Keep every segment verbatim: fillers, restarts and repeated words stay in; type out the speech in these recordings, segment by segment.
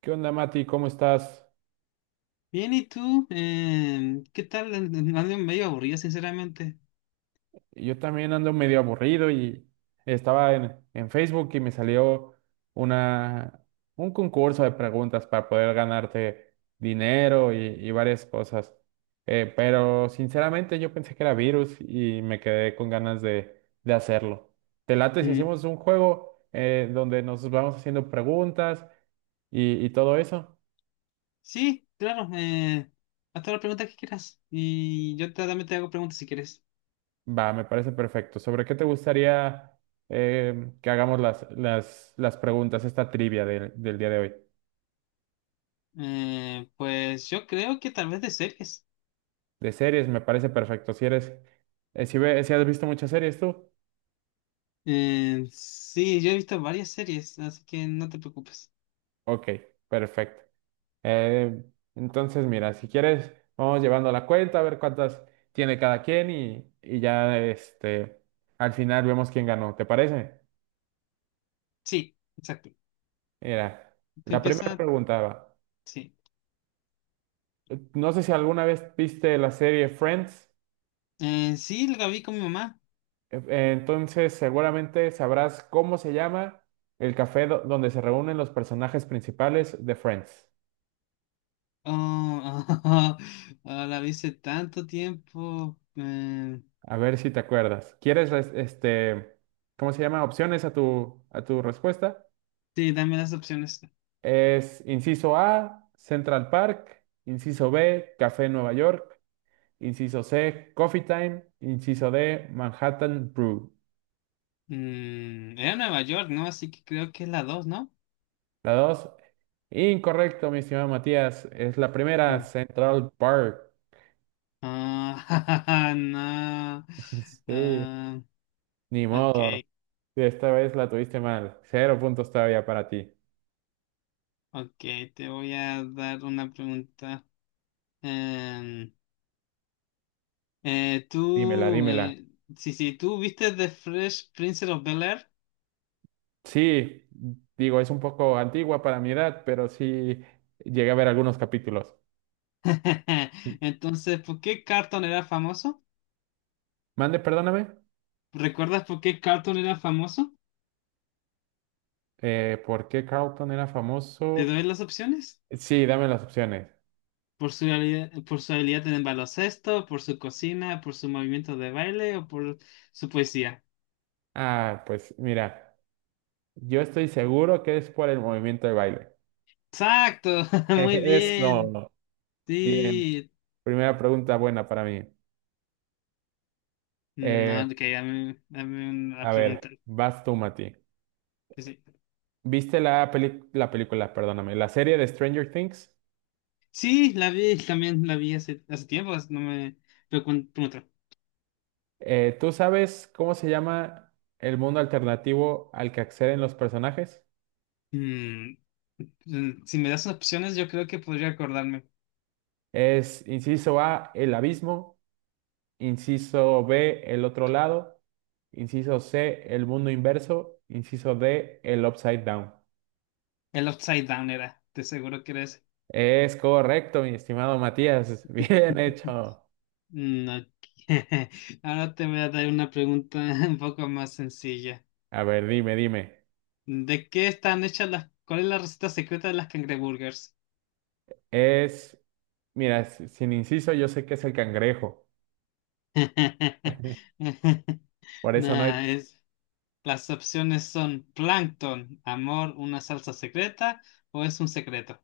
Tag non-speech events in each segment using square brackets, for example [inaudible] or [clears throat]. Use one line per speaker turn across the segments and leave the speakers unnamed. ¿Qué onda, Mati? ¿Cómo estás?
Bien, ¿y tú? Em, ¿qué tal? An- Ando medio aburrido, sinceramente.
Yo también ando medio aburrido y estaba en, en Facebook y me salió una, un concurso de preguntas para poder ganarte dinero y, y varias cosas. Eh, pero sinceramente yo pensé que era virus y me quedé con ganas de, de hacerlo. ¿Te late si
Mm.
hacemos un juego eh, donde nos vamos haciendo preguntas y y todo eso?
Sí, claro. Eh, haz todas las preguntas que quieras. Y yo te- también te hago preguntas si quieres.
Va, me parece perfecto. ¿Sobre qué te gustaría eh, que hagamos las, las, las preguntas, esta trivia del, del día de hoy?
Eh, pues yo creo que tal vez de series.
De series, me parece perfecto. Si eres, eh, si, ve- si has visto muchas series tú,
Eh, sí, yo he visto varias series, así que no te preocupes.
ok, perfecto. Eh, entonces, mira, si quieres, vamos llevando la cuenta a ver cuántas tiene cada quien y, y ya este, al final vemos quién ganó. ¿Te parece?
Sí, exacto.
Mira,
Tú
la primera
empieza,
pregunta va.
sí.
No sé si alguna vez viste la serie Friends.
Eh, sí, la vi con mi mamá.
E- eh, Entonces, seguramente sabrás cómo se llama el café do- donde se reúnen los personajes principales de Friends.
Oh, [laughs] ah, la vi hace tanto tiempo. Eh,
A ver si te acuerdas. ¿Quieres, res- este, cómo se llama? Opciones a tu, a tu respuesta.
sí, dame las opciones.
Es inciso A, Central Park. Inciso B, Café Nueva York. Inciso C, Coffee Time. Inciso D, Manhattan Brew.
Mm, era Nueva York, ¿no? Así que creo que es la dos, ¿no?
La dos, incorrecto, mi estimado Matías. Es la primera,
Mm.
Central Park.
Ah, [laughs] no.
[laughs] Sí,
Ah,
ni modo.
ok,
Sí, esta vez la tuviste mal. Cero puntos todavía para ti.
ok, te voy a dar una pregunta. Em, eh,
Dímela,
tú,
dímela.
eh, sí, sí, tú viste The Fresh Prince of Bel-Air.
Sí, digo, es un poco antigua para mi edad, pero sí llegué a ver algunos capítulos.
[laughs] Entonces, ¿por qué Carlton era famoso?
Mande, perdóname.
¿Recuerdas por qué Carlton era famoso?
Eh, ¿por qué Carlton era
¿Te
famoso?
doy las opciones?
Sí, dame las opciones.
Por su habilidad, por su habilidad en el baloncesto, por su cocina, por su movimiento de baile o por su poesía.
Ah, pues mira, yo estoy seguro que es por el movimiento de baile.
Exacto,
[laughs]
[laughs] muy bien.
Eso. Bien.
Sí.
Primera pregunta buena para mí. Eh,
No, ok, dame, dame una
a ver,
pregunta.
vas tú, Mati.
Que sí.
¿Viste la peli- la película, perdóname, la serie de Stranger Things?
Sí, la vi, también la vi hace, hace tiempo, así no me pregun- pregunto.
Eh, ¿tú sabes cómo se llama el mundo alternativo al que acceden los personajes?
Mm, mm, si me das opciones, yo creo que podría acordarme.
Es inciso A, el abismo; inciso B, el otro lado; inciso C, el mundo inverso; inciso D, el upside down.
El Upside Down era, te seguro que era ese.
Es correcto, mi estimado Matías, [laughs] bien hecho.
No, [laughs] ahora te voy a dar una pregunta [laughs] un poco más sencilla.
A ver, dime, dime.
¿De qué están hechas las... ¿Cuál es la receta secreta de las cangreburgers?
Es, mira, si- sin inciso yo sé que es el cangrejo. [laughs]
[laughs]
Por eso no hay.
Nah, es... Las opciones son plancton, amor, una salsa secreta o es un secreto.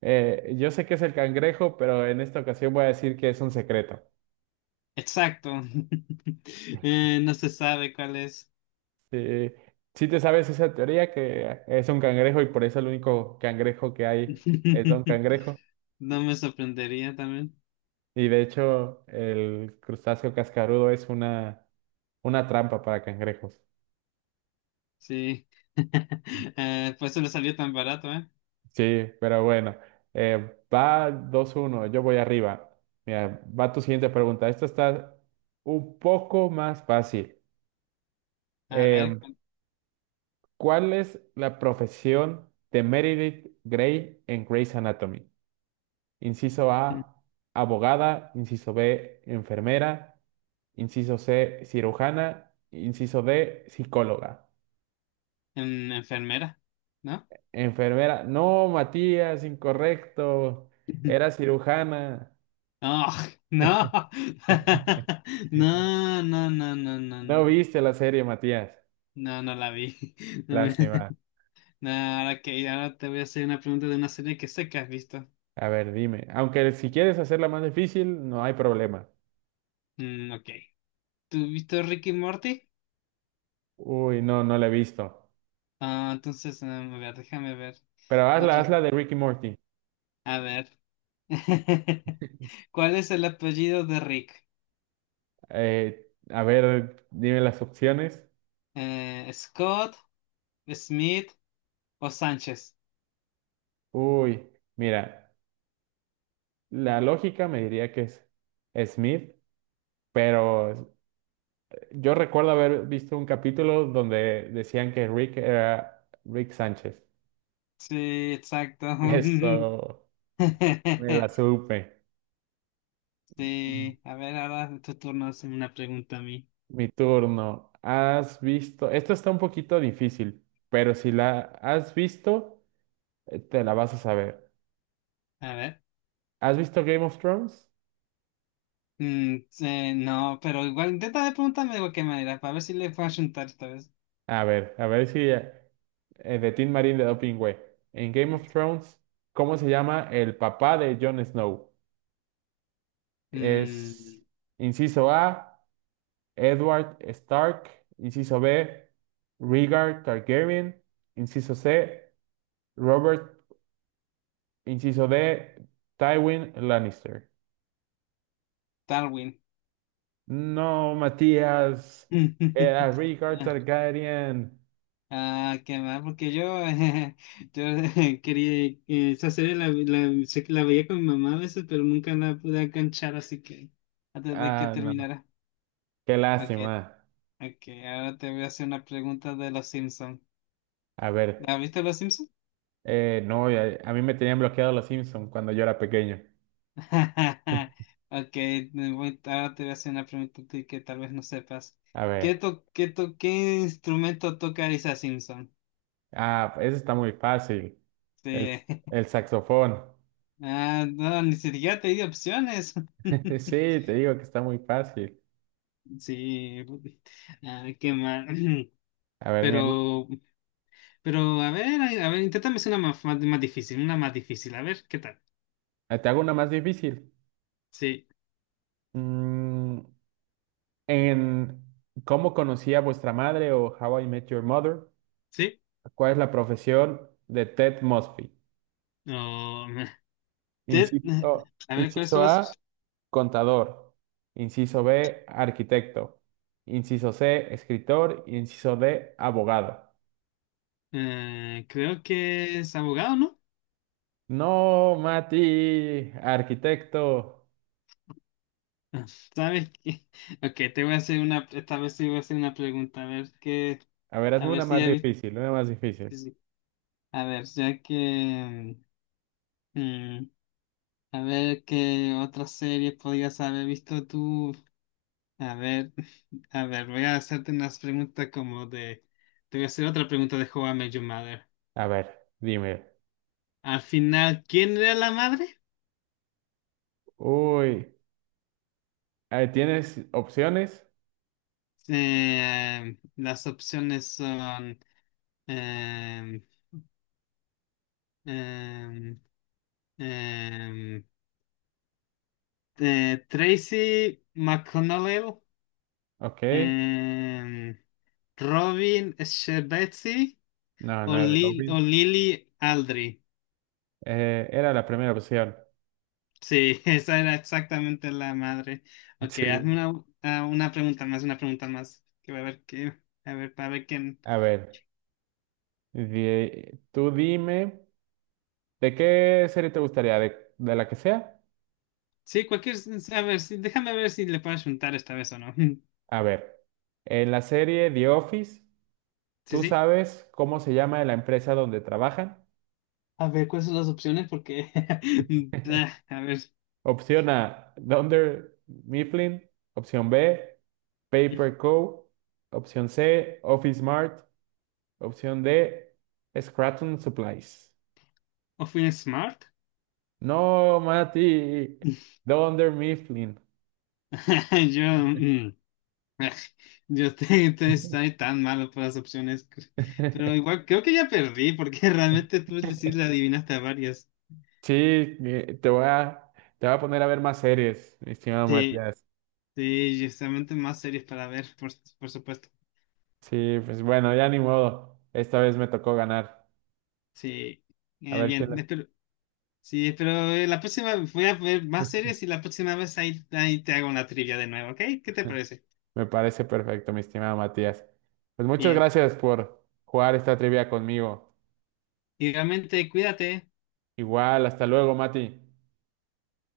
eh, Yo sé que es el cangrejo, pero en esta ocasión voy a decir que es un secreto.
Exacto. [laughs] Eh, no se sabe cuál es.
Sí, sí te sabes esa teoría que es un cangrejo y por eso el único cangrejo que hay es Don
[laughs]
Cangrejo.
No me sorprendería también.
Y de hecho, el crustáceo cascarudo es una, una trampa para cangrejos.
Sí. [laughs] Eh, por eso le salió tan barato, ¿eh?
Sí, pero bueno, eh, va dos uno, yo voy arriba. Mira, va tu siguiente pregunta. Esta está un poco más fácil.
A ver,
Em, ¿Cuál es la profesión de Meredith Grey en Grey's Anatomy? Inciso A, abogada. Inciso B, enfermera. Inciso C, cirujana. Inciso D, psicóloga.
en- enfermera, ¿no?
Enfermera. No, Matías, incorrecto.
[laughs]
Era cirujana.
Ah, no. [laughs] No, no, no, no, no,
No
no.
viste la serie, Matías.
No, no la vi. [laughs] No, me-
Lástima.
no, ahora que ahora te voy a hacer una pregunta de una serie que sé que has visto.
A ver, dime. Aunque si quieres hacerla más difícil, no hay problema.
Mm, ok. ¿Tú has visto Rick y Morty?
Uy, no, no la he visto.
Ah, entonces, mm, a ver, déjame ver.
Pero hazla,
Otros.
hazla de Ricky Morty.
A ver. [laughs] ¿Cuál es el apellido de Rick?
Eh, a ver, dime las opciones.
Eh, ¿Scott, Smith o Sánchez?
Uy, mira. La lógica me diría que es Smith, pero yo recuerdo haber visto un capítulo donde decían que Rick era Rick Sánchez.
Sí, exacto.
[laughs] Eso me la
[laughs]
supe.
Sí, a ver, ahora tu turno es una pregunta a mí.
Mi turno. ¿Has visto? Esto está un poquito difícil, pero si la has visto, eh, te la vas a saber.
A ver.
¿Has visto Game of Thrones?
Mm, eh, no, pero igual intenta de preguntarme de cualquier manera, para ver si le puedo juntar esta vez.
A ver, a ver si eh, de Tim Marín de Doping Way. En Game of Thrones, ¿cómo se llama el papá de Jon Snow?
Mm,
Es inciso A, Edward Stark. Inciso B, Rhaegar Targaryen. Inciso C, Robert. Inciso D, Tywin Lannister.
Darwin.
No, Matías, era
[laughs]
Rhaegar Targaryen.
Ah, qué mal, porque yo, [laughs] yo [laughs] quería eh, esa serie la, la, sé que la veía con mi mamá a veces, pero nunca la pude enganchar, así que antes de que
Ah, no, no.
terminara.
Qué
Ok,
lástima.
ok, ahora te voy a hacer una pregunta de Los Simpsons.
A ver,
¿Has visto Los Simpsons?
eh, no, a, a mí me tenían bloqueado los Simpsons cuando yo era pequeño.
[laughs]
[laughs]
Ok, me voy- ahora te voy a hacer una pregunta a ti que tal vez no sepas.
A ver,
¿Qué, to- qué, to- qué instrumento toca Lisa Simpson?
ah, eso está muy fácil. El,
Sí. [laughs]
el saxofón.
Ah, no, ni siquiera te di opciones.
[laughs] Sí,
[laughs]
te digo que está muy fácil.
Sí, ah, qué mal. [clears throat]
A ver, mira,
Pero, pero, a ver, a ver, inténtame hacer una más, más- más difícil, una más difícil, a ver, ¿qué tal?
eh, te hago una más difícil.
Sí,
Mm, en ¿Cómo conocí a vuestra madre o How I Met Your Mother?
sí.
¿Cuál es la profesión de Ted Mosby?
Oh, me- [laughs] te-
Inciso,
a ver, ¿cuáles
inciso
son
A,
las?
contador. Inciso B, arquitecto. Inciso C, escritor. Inciso D, abogado.
eh, creo que es abogado, ¿no?
No, Mati, arquitecto.
¿Sabes qué? [laughs] Ok, te voy a hacer una, esta vez sí voy a hacer una pregunta, a ver qué,
A ver,
a
hazme
ver
una
si
más
ya viste,
difícil, una más difícil.
a ver, ya que, mm, a ver qué otra serie podías haber visto tú, a ver, [laughs] a ver, voy a hacerte unas preguntas como de, te voy a hacer otra pregunta de How I Met Your Mother.
A ver, dime.
Al final, ¿quién era la madre?
Uy, eh, ¿tienes opciones?
Eh, las opciones son, em, em, em, eh, Tracy McConnell,
Ok.
em, Robin Scherbatsky
No,
o,
no era
Lil-
Robin.
o Lily Aldridge.
Eh, era la primera opción. [laughs]
Sí, [laughs] esa era exactamente la madre. Ok, hazme
Sí.
una, ah, una pregunta más, una pregunta más. Que va a ver qué, a ver, para ver quién.
A ver, di- tú dime, ¿de qué serie te gustaría? ¿De, de la que sea?
Sí, cualquier, a ver, sí, déjame ver si le puedes juntar esta vez o no. [laughs]
A ver, en la serie The Office,
Sí,
¿tú
sí.
sabes cómo se llama la empresa donde trabajan?
A ver, ¿cuáles son las opciones? Porque, [laughs] ah, a ver,
Opción A, Dunder Mifflin. Opción B, Paper Co. Opción C, Office Mart. Opción D, Scranton Supplies.
¿o fui smart?
No, Mati,
[laughs]
Dunder Mifflin.
Yo, mm, [laughs] yo te, entonces estoy tan malo por las opciones, pero
[laughs]
igual creo que ya perdí porque [laughs] realmente tú sí le adivinaste a varias.
Sí, eh, te voy a, te voy a poner a ver más series, mi estimado
Sí,
Matías.
sí, justamente más series para ver, por, por supuesto.
Sí, pues bueno, ya ni modo. Esta vez me tocó ganar.
Sí,
A
Eh,
ver si
bien,
las-
espero, sí, pero eh, la próxima voy a ver más series y la próxima vez ahí, ahí te hago una trivia de nuevo, ¿ok? ¿Qué te
[laughs]
parece?
me parece perfecto, mi estimado Matías. Pues muchas
Bien,
gracias por jugar esta trivia conmigo.
igualmente cuídate.
Igual, hasta luego, Mati.